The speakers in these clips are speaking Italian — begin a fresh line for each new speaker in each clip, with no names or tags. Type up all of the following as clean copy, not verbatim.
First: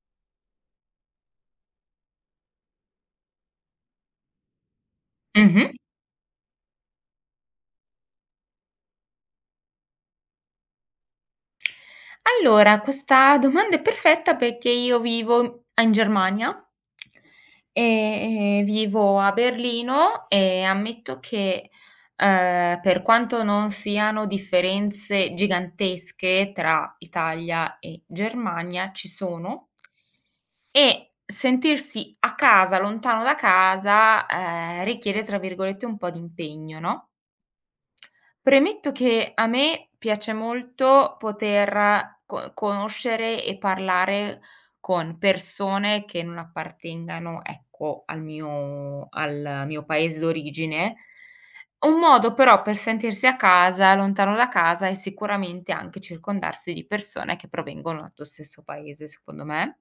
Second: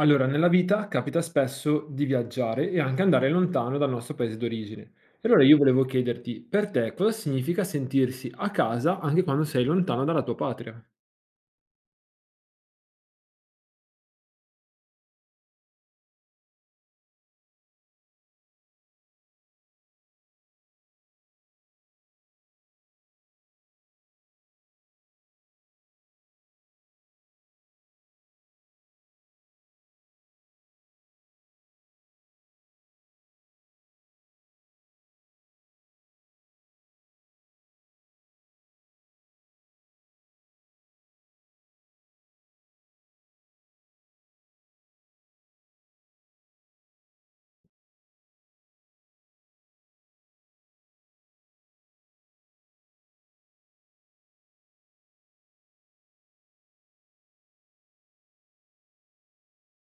Allora, nella vita capita spesso di viaggiare e anche andare lontano dal nostro paese d'origine. E allora io
Mh-mh.
volevo chiederti, per te cosa significa sentirsi a casa anche quando sei lontano dalla tua patria?
Allora, questa domanda è perfetta perché io vivo in Germania e, vivo a Berlino e ammetto che, per quanto non siano differenze gigantesche tra Italia e Germania, ci sono. E sentirsi a casa, lontano da casa, richiede, tra virgolette, un po' di impegno, no? Premetto che a me piace molto poter co conoscere e parlare con persone che non appartengano, ecco, al mio paese d'origine. Un modo però per sentirsi a casa, lontano da casa, è sicuramente anche circondarsi di persone che provengono dal tuo stesso paese, secondo me.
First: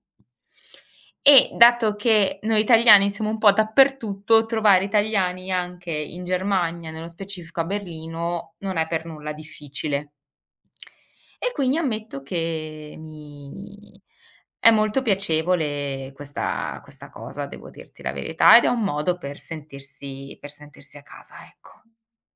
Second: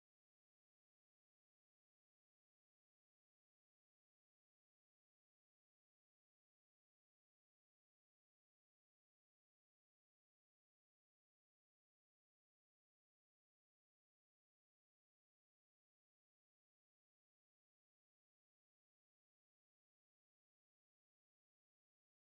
E dato che noi italiani siamo un po' dappertutto, trovare italiani anche in Germania, nello specifico a Berlino, non è per nulla difficile. E quindi ammetto che mi è molto piacevole questa cosa, devo dirti la verità, ed è un modo per sentirsi a casa, ecco.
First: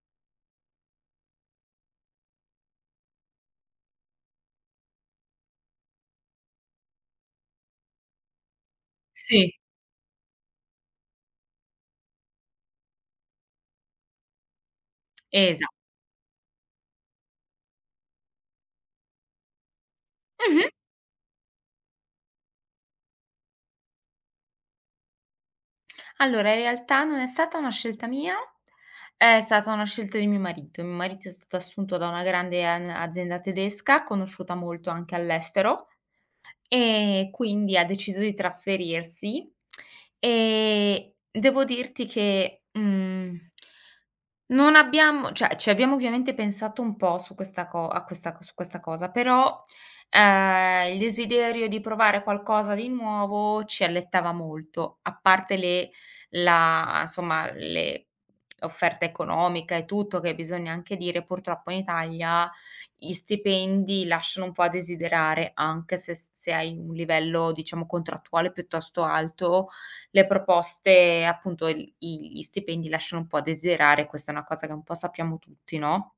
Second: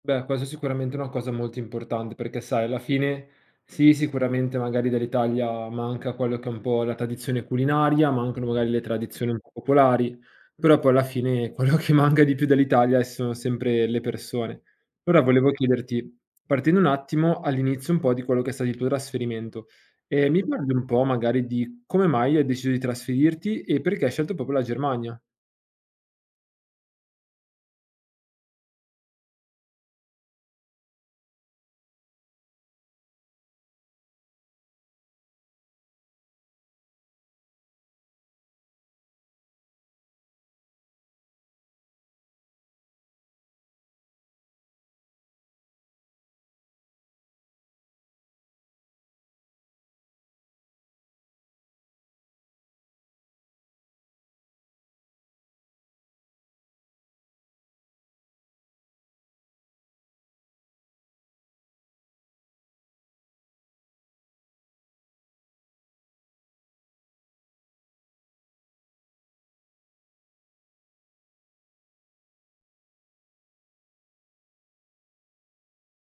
Beh, questo è sicuramente una cosa molto importante perché, sai, alla fine sì, sicuramente magari dell'Italia manca quello che è un po' la tradizione culinaria, mancano magari le tradizioni un
Sì.
po' popolari, però poi alla fine quello che manca di più dell'Italia sono sempre le persone. Allora volevo
Esa
chiederti, partendo un attimo all'inizio un po' di quello che è stato il tuo trasferimento, mi
Mh-mh.
parli un po' magari di come mai hai deciso di trasferirti e perché hai scelto proprio la Germania?
Allora, in realtà non è stata una scelta mia, è stata una scelta di mio marito. Mio marito è stato assunto da una grande an azienda tedesca, conosciuta molto anche all'estero, e quindi ha deciso di trasferirsi. Devo dirti che, non abbiamo cioè ci abbiamo ovviamente pensato un po' su questa co a questa su questa cosa, però, il desiderio di provare qualcosa di nuovo ci allettava molto, a parte le la insomma, le offerta economica e tutto, che bisogna anche dire purtroppo in Italia gli stipendi lasciano un po' a desiderare, anche se s se hai un livello, diciamo, contrattuale piuttosto alto, le proposte appunto il i gli stipendi lasciano un po' a desiderare, questa è una cosa che un po' sappiamo tutti, no.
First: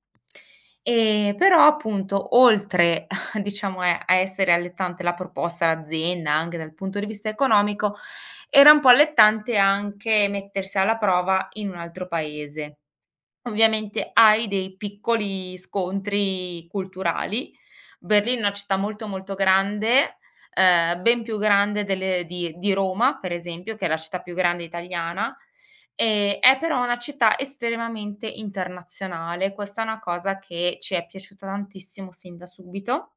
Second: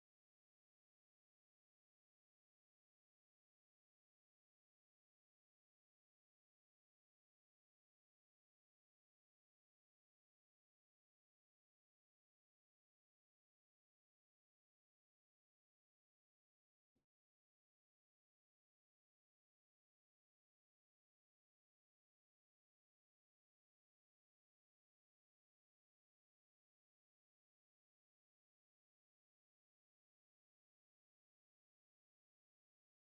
Però appunto, oltre diciamo e a essere allettante la proposta all'azienda, anche dal punto di vista economico, era un po' allettante anche mettersi alla prova in un altro paese. Ovviamente hai dei piccoli scontri culturali. Berlino è una città molto, molto grande, ben più grande delle di Roma, per esempio, che è la città più grande italiana, è però una città estremamente internazionale. Questa è una cosa che ci è piaciuta tantissimo sin da subito.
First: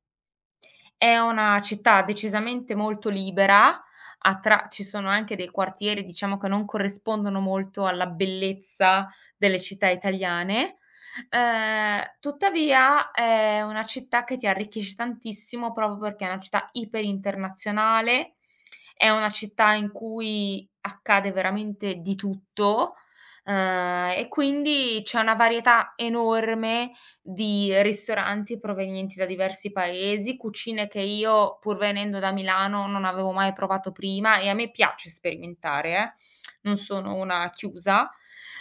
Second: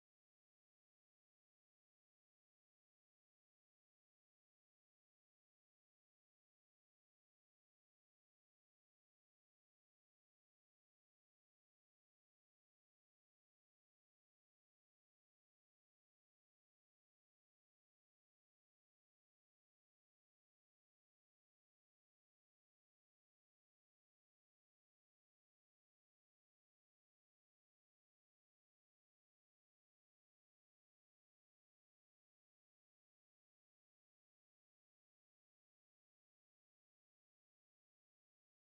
È una città decisamente molto libera, a tra ci sono anche dei quartieri, diciamo, che non corrispondono molto alla bellezza delle città italiane. Tuttavia è una città che ti arricchisce tantissimo proprio perché è una città iperinternazionale, è una città in cui accade veramente di tutto. E quindi c'è una varietà enorme di ristoranti provenienti da diversi paesi, cucine che io, pur venendo da Milano, non avevo mai provato prima, e a me piace sperimentare, non sono una chiusa.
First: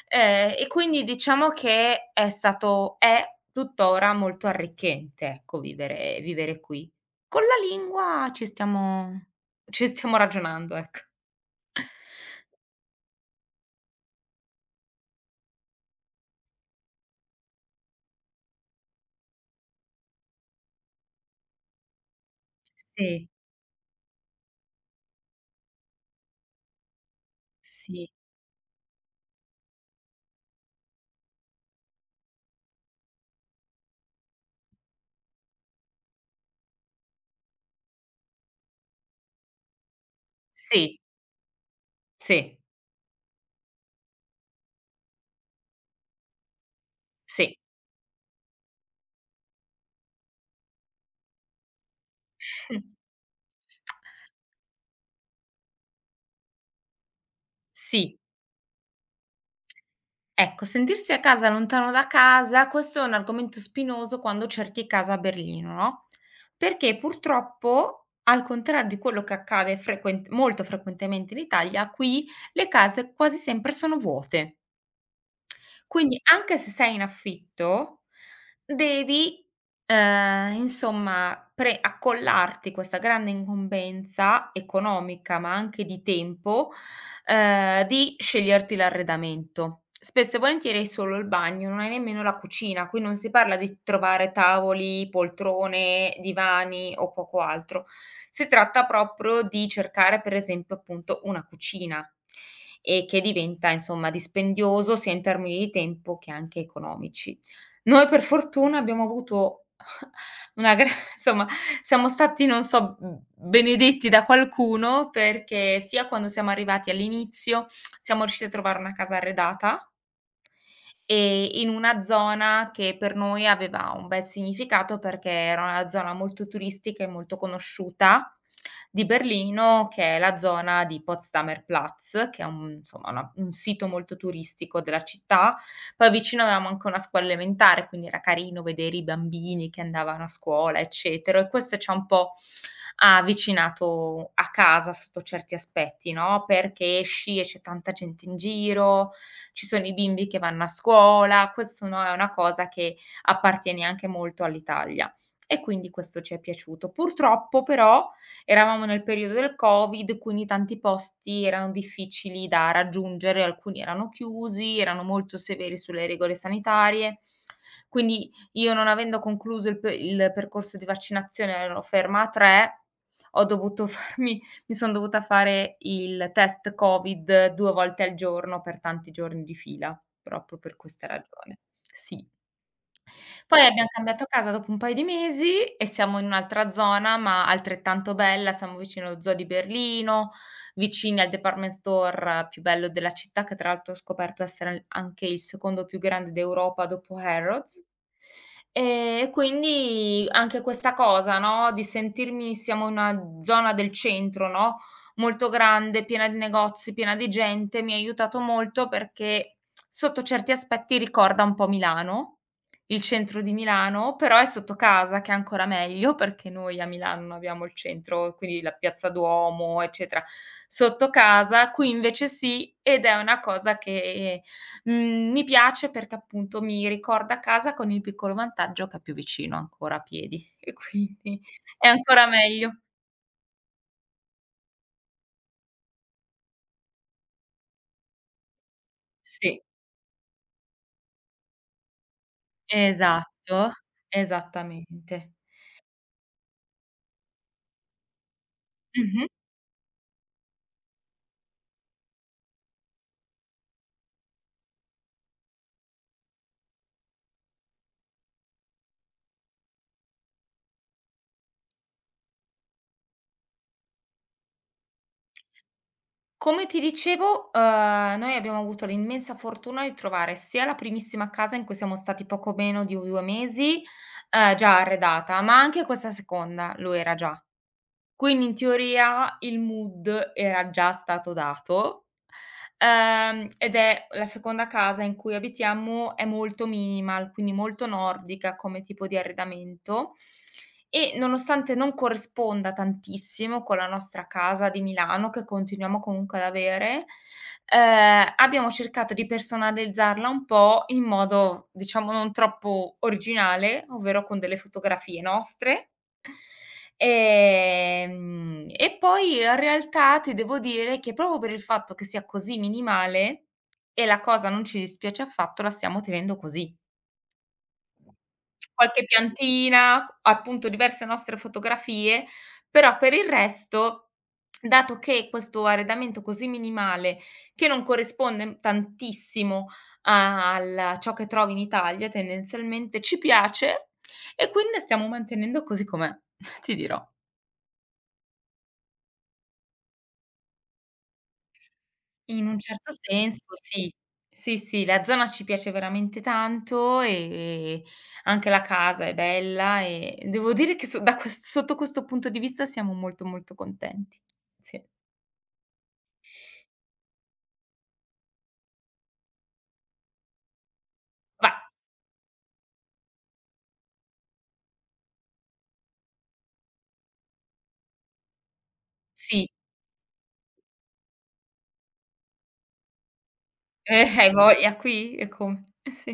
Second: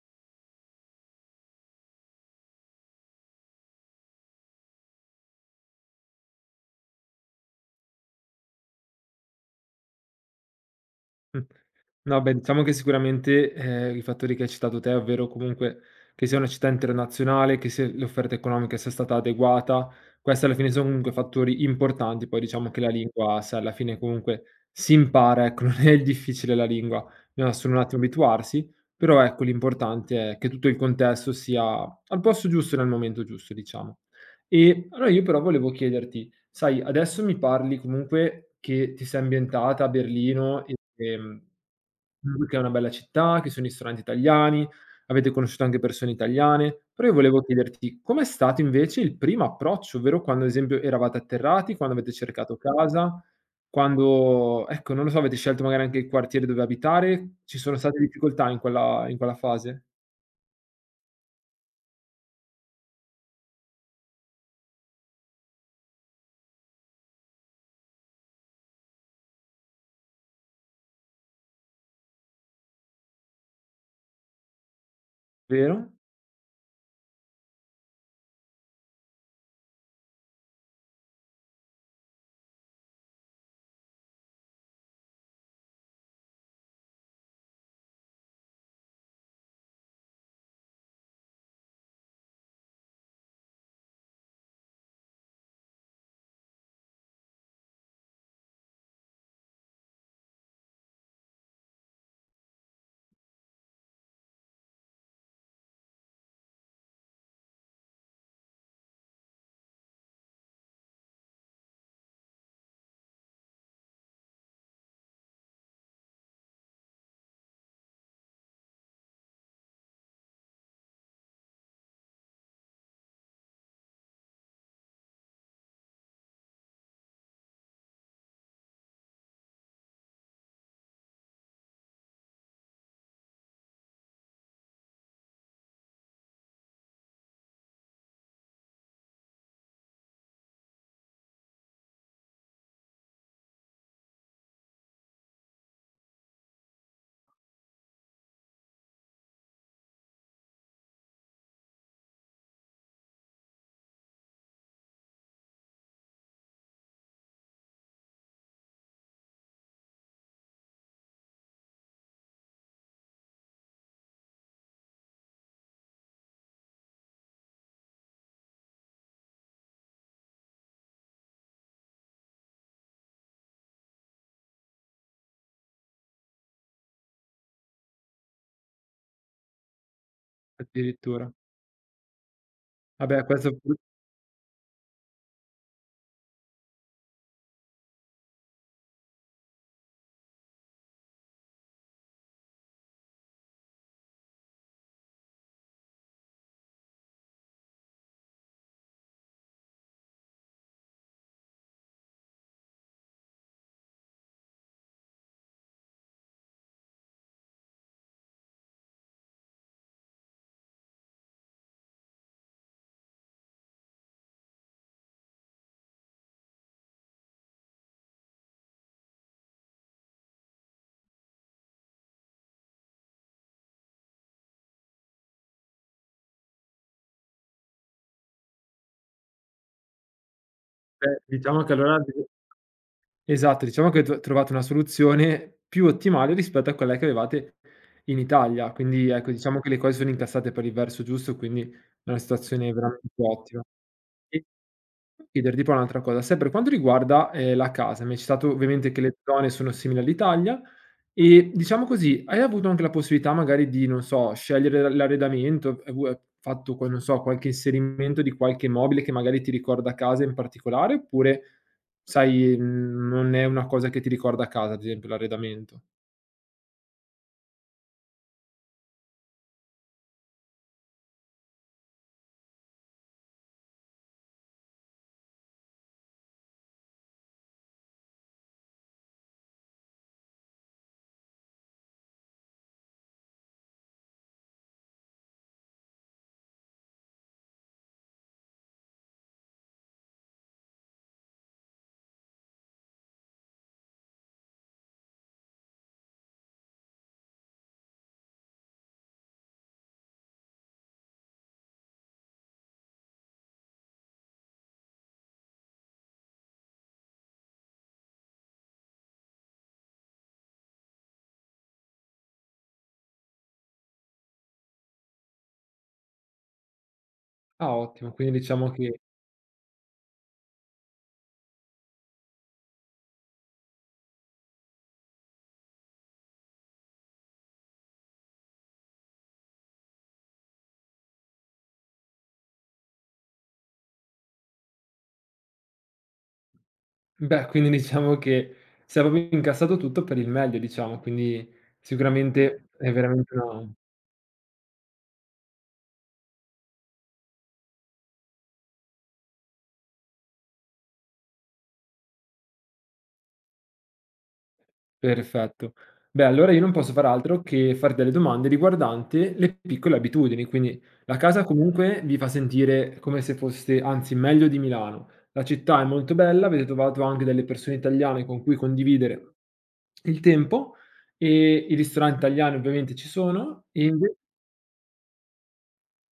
E quindi diciamo che è tuttora molto arricchente, ecco, vivere qui. Con la lingua ci stiamo ragionando, ecco.
Mh. No, beh, diciamo che sicuramente, i fattori che hai citato te, ovvero comunque che sia una città internazionale, che se l'offerta economica sia stata adeguata, questi alla fine sono comunque fattori importanti. Poi diciamo che la
Sì,
lingua, se alla fine comunque si impara, ecco, non è il difficile la lingua, bisogna solo un attimo
sì,
abituarsi, però ecco l'importante è che tutto il contesto sia al posto giusto nel momento giusto, diciamo. E allora io però volevo chiederti. Sai, adesso mi parli comunque che ti sei ambientata a Berlino e,
sì,
comunque che
sì,
è una bella città, che ci sono ristoranti italiani, avete conosciuto anche persone italiane, però io volevo
sì,
chiederti com'è stato invece il primo approccio, ovvero quando ad esempio eravate atterrati, quando avete cercato casa, quando, ecco, non lo so, avete scelto magari anche il quartiere dove abitare, ci sono state
sì.
difficoltà in quella fase,
Ecco, sentirsi a casa lontano da casa, questo è un argomento spinoso quando cerchi casa a Berlino, no, perché purtroppo, al contrario di quello che accade frequen molto frequentemente in Italia, qui le case quasi sempre sono vuote.
vero?
Quindi anche se sei in affitto, devi, insomma pre accollarti questa grande incombenza economica, ma anche di tempo, di sceglierti l'arredamento. Spesso e volentieri hai solo il bagno, non hai nemmeno la cucina, qui non si parla di trovare tavoli, poltrone, divani o poco altro. Si tratta proprio di cercare, per esempio, appunto una cucina, e che diventa insomma dispendioso sia in termini di tempo che anche economici. Noi per fortuna abbiamo avuto una gra insomma, siamo stati, non so, benedetti da qualcuno, perché sia quando siamo arrivati all'inizio siamo riusciti a trovare una casa arredata. In una zona che per noi aveva un bel significato, perché era una zona molto turistica e molto conosciuta di Berlino, che è la zona di Potsdamer Platz, che è un insomma, una un sito molto turistico della città. Poi vicino avevamo anche una scuola elementare, quindi era carino vedere i bambini che andavano a scuola, eccetera, e questo c'ha un po' ha avvicinato a casa sotto certi aspetti, no, perché esci e c'è tanta gente in giro, ci sono i bimbi che vanno a scuola, questo no, è una cosa che appartiene anche molto all'Italia. E quindi questo ci è piaciuto. Purtroppo però eravamo nel periodo del Covid, quindi tanti posti erano difficili da raggiungere, alcuni erano chiusi, erano molto severi sulle regole sanitarie. Quindi io, non avendo concluso il percorso di vaccinazione, ero ferma a 3. Ho dovuto farmi mi son dovuta fare il test Covid 2 volte al giorno per tanti giorni di fila, proprio per questa
Addirittura.
ragione. Sì.
Vabbè, questo
Poi abbiam cambiato casa dopo un paio di mesi e siamo in un'altra zona, ma altrettanto bella, siamo vicino allo zoo di Berlino, vicini al department store più bello della città, che tra l'altro ho scoperto essere al anche il secondo più grande d'Europa dopo Harrods. E quindi anche questa cosa, no, di sentirmi, siamo in una zona del centro, no, molto grande, piena di negozi, piena di gente, mi ha aiutato molto perché sotto certi aspetti ricorda un po' Milano. Il centro di Milano, però è sotto casa che è ancora meglio, perché noi a Milano non abbiamo il centro, quindi la piazza Duomo, eccetera, sotto casa, qui invece sì, ed è una cosa che, mi piace perché appunto mi ricorda casa con il piccolo vantaggio che è più vicino ancora a piedi e quindi
diciamo che
è
allora.
ancora meglio.
Esatto, diciamo che trovate una soluzione più ottimale rispetto a quella che avevate in Italia. Quindi ecco, diciamo
Sì,
che le cose sono incassate per il verso giusto, quindi è una situazione veramente ottima.
esatto,
E
esattamente.
chiederti poi un'altra cosa, se per quanto riguarda, la casa, mi hai citato ovviamente che le
Mh-mh.
zone sono simili all'Italia e diciamo così, hai avuto anche la possibilità magari di, non so, scegliere l'arredamento, hai avu fatto qua non so, qualche inserimento di qualche mobile che magari ti ricorda casa in particolare, oppure sai, non è una cosa che ti ricorda casa, ad esempio l'arredamento?
Come ti dicevo, noi abbiamo avuto l'immensa fortuna di trovare sia la primissima casa in cui siamo stati poco meno di 2 mesi, già arredata, ma anche questa seconda lo era già. Quindi in teoria il mood era già stato dato. Ed è, la seconda casa in cui abitiamo è molto minimal, quindi molto nordica come tipo di arredamento, e nonostante non corrisponda tantissimo con la nostra casa di Milano, che continuiamo comunque ad avere, abbiamo cercato di personalizzarla un po' in modo, diciamo, non troppo originale, ovvero con delle fotografie nostre. E poi in realtà ti devo dire che proprio per il fatto che sia così minimale, e la cosa non ci dispiace affatto, la stiamo tenendo così.
Ah ottimo, quindi diciamo che
Qualche piantina, appunto diverse nostre fotografie, però per il resto, dato che questo arredamento così minimale, che non corrisponde tantissimo a ciò che trovi in Italia tendenzialmente, ci piace, e quindi stiamo mantenendo così com'è, ti dirò.
beh, quindi diciamo che si è proprio incassato tutto per il meglio diciamo, quindi
In un
sicuramente è
certo
veramente
senso
una.
sì. Sì, sì, la zona ci piace veramente tanto, e anche la casa è bella, e devo dire che so da ques sotto questo punto di vista siamo molto, molto contenti. Sì.
Perfetto. Beh, allora io non posso far altro che fare delle domande riguardante le piccole abitudini, quindi la casa
Va
comunque vi fa sentire come se foste, anzi meglio di Milano. La città è molto bella, avete trovato anche delle persone italiane con cui condividere
Sì,
il tempo e i ristoranti italiani ovviamente ci sono e inve.
hai voglia qui e come. Sì.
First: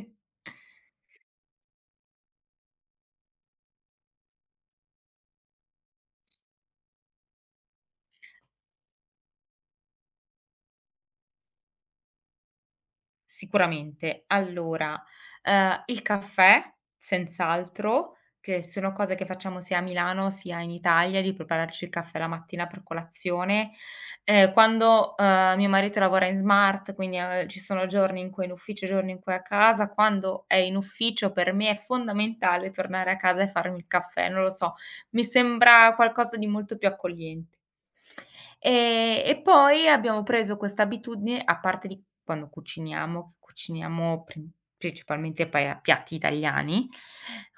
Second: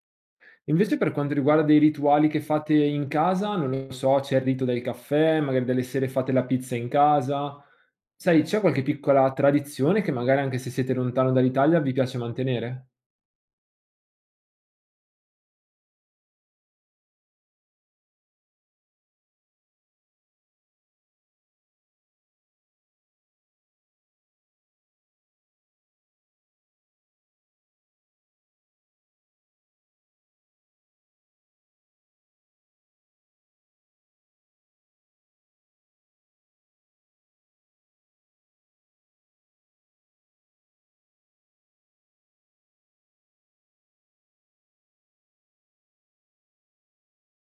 Invece per quanto riguarda dei rituali che fate in casa, non lo so, c'è il rito del caffè, magari delle sere fate la pizza in casa. Sai, c'è qualche piccola tradizione che magari anche se siete lontano dall'Italia vi piace mantenere?
Sicuramente. Allora, il caffè, senz'altro, che sono cose che facciamo sia a Milano sia in Italia, di prepararci il caffè la mattina per colazione. Quando, mio marito lavora in smart, quindi, ci sono giorni in cui è in ufficio, giorni in cui è a casa, quando è in ufficio per me è fondamentale tornare a casa e farmi il caffè, non lo so, mi sembra qualcosa di molto più accoglien E poi abbiamo preso questa abitudine, a parte di quando cuciniamo, che cuciniamo principalmente pa piatti italiani,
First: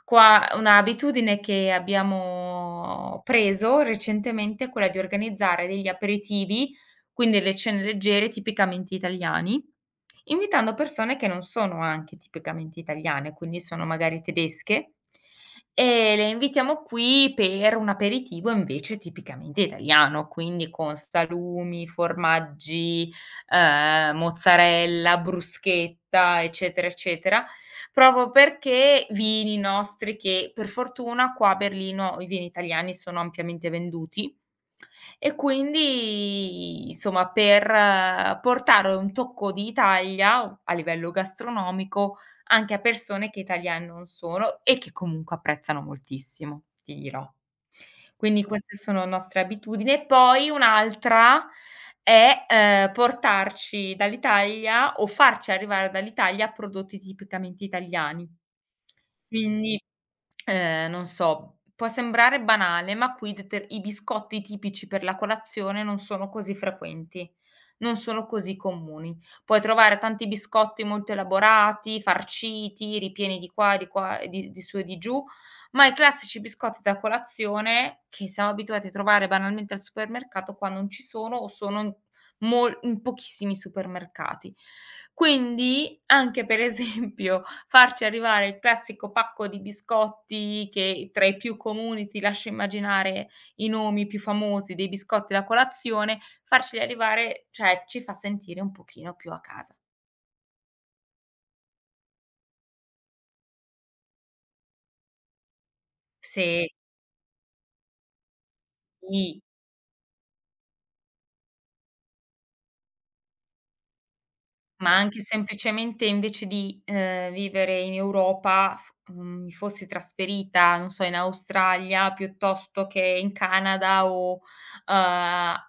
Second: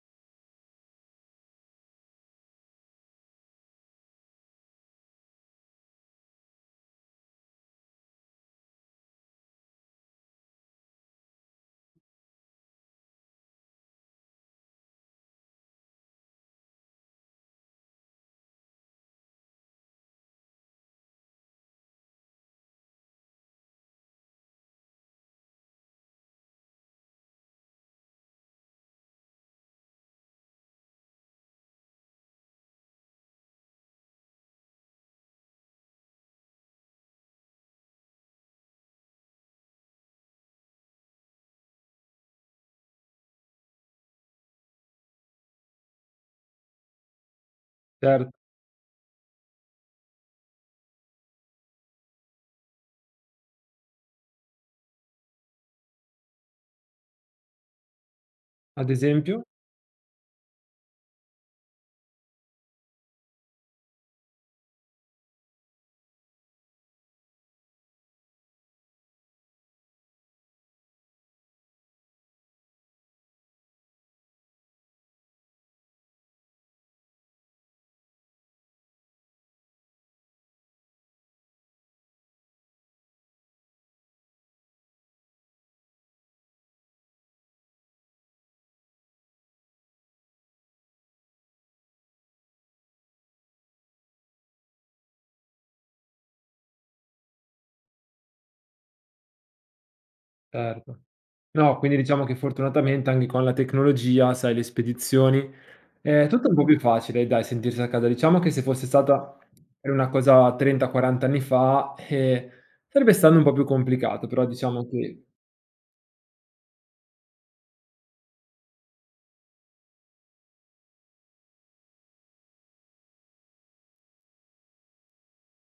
qua una abitudine che abbiamo preso recentemente è quella di organizzare degli aperitivi, quindi le cene leggere tipicamente italiani, invitando persone che non sono anche tipicamente italiane, quindi sono magari tedesche, e le invitiamo qui per un aperitivo invece tipicamente italiano, quindi con salumi, formaggi, mozzarella, bruschetta, eccetera, eccetera, proprio perché vini nostri, che per fortuna qua a Berlino i vini italiani sono ampiamente venduti, e quindi, insomma, per portare un tocco di Italia a livello gastronomico, anche a persone che italiane non sono e che comunque apprezzano moltissimo, ti dirò.
Certo,
Quindi queste sono nostre abitudini. E poi un'altra è, portarci dall'Italia o farci arrivare dall'Italia prodotti tipicamente italiani.
ad esempio?
Quindi, non so, può sembrare banale, ma qui deter i biscotti tipici per la colazione non sono così frequenti, non sono così comuni. Puoi trovare tanti biscotti molto elaborati, farciti, ripieni di qua e di su e di giù, ma i classici biscotti da colazione, che siamo abituati a trovare banalmente al supermercato, qua non ci sono o sono in mol in pochissimi supermercati. Quindi anche per esempio farci arrivare il classico pacco di biscotti, che tra i più comuni ti lascio immaginare i nomi più famosi dei biscotti da colazione, farceli arrivare, cioè ci fa sentire un pochino più a casa.
Certo. No, quindi diciamo che fortunatamente anche con la tecnologia, sai, le spedizioni, è tutto un po'
Se
più facile, dai, sentirsi a casa. Diciamo che se fosse stata
Sì,
una cosa 30-40 anni fa, sarebbe stato un po' più complicato, però diciamo
ma anche
che
semplicemente, invece di, vivere in Europa, mi fossi trasferita, non so, in Australia piuttosto che in Canada o,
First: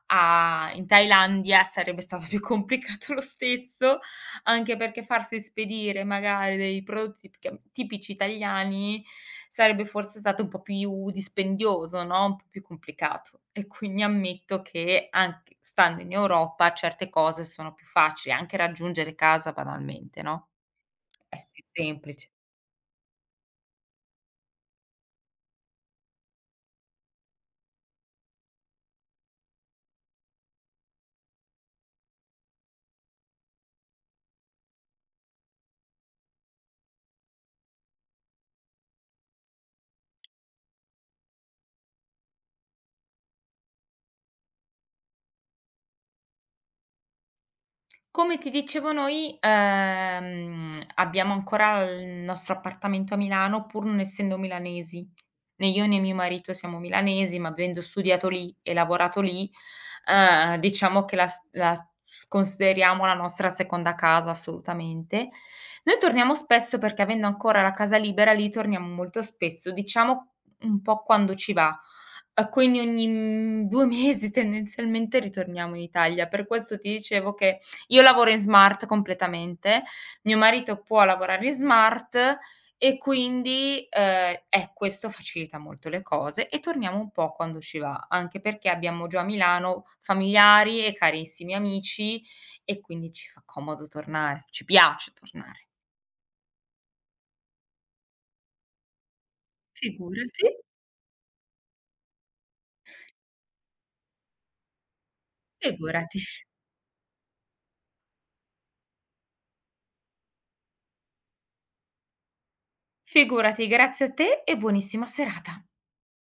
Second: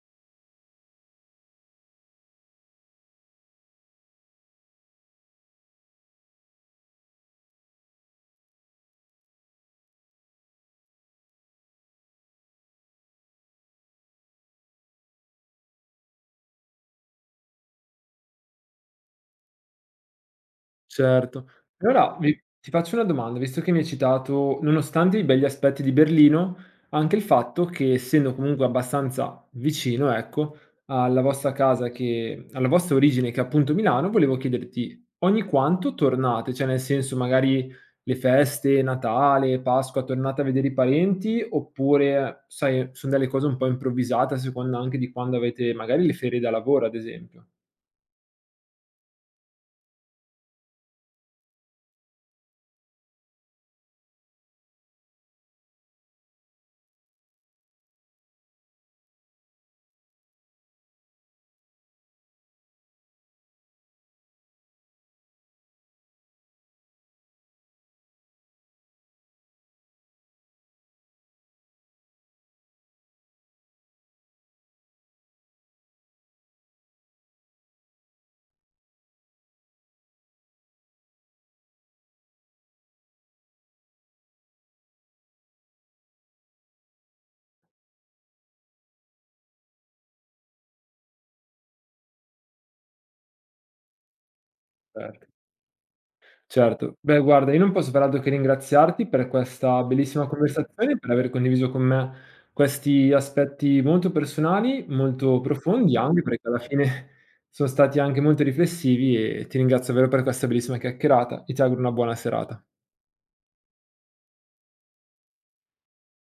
a in Thailandia, sarebbe stato più complicato lo stesso. Anche perché farsi spedire magari dei prodotti tipica tipici italiani sarebbe forse stato un po' più dispendioso, no, un po' più complicato. E quindi ammetto che anche stando in Europa certe cose sono più facili, anche raggiungere casa banalmente, no, è
certo.
più
E ora
semplice.
mi ti faccio una domanda, visto che mi hai citato, nonostante i begli aspetti di Berlino, anche il fatto che essendo comunque abbastanza vicino, ecco, alla vostra casa che alla vostra origine che è appunto Milano, volevo chiederti ogni quanto tornate? Cioè nel senso magari le feste, Natale, Pasqua, tornate a vedere i parenti oppure, sai, son delle cose un po' improvvisate a seconda anche di quando avete magari le ferie da lavoro, ad esempio?
Come ti dicevo noi, abbiamo ancora il nostro appartamento a Milano pur non essendo milanesi. Né io né mio marito siamo milanesi, ma avendo studiato lì e lavorato lì, diciamo che la consideriamo la nostra seconda casa assolutamente. Noi torniamo spesso perché avendo ancora la casa libera lì torniamo molto spesso, diciamo un po' quando ci va. Quindi ogni, 2 mesi tendenzialmente ritorniamo in Italia. Per questo ti dicevo che io lavoro in smart completamente, mio marito può lavorare in smart, e quindi, questo facilita molto le cose e torniamo un po' quando ci va, anche perché abbiamo giù a Milano familiari e carissimi amici, e quindi ci fa comodo tornare, ci piace
Certo.
tornare.
Certo. Beh guarda, io non posso far altro che ringraziarti per questa bellissima
Figurati,
conversazione e per aver condiviso con me questi aspetti molto personali, molto profondi
figurati.
anche, perché alla fine sono stati anche molto riflessivi e ti ringrazio davvero per questa bellissima chiacchierata e ti auguro una buona serata.
Figurati, grazie a te e buonissima serata.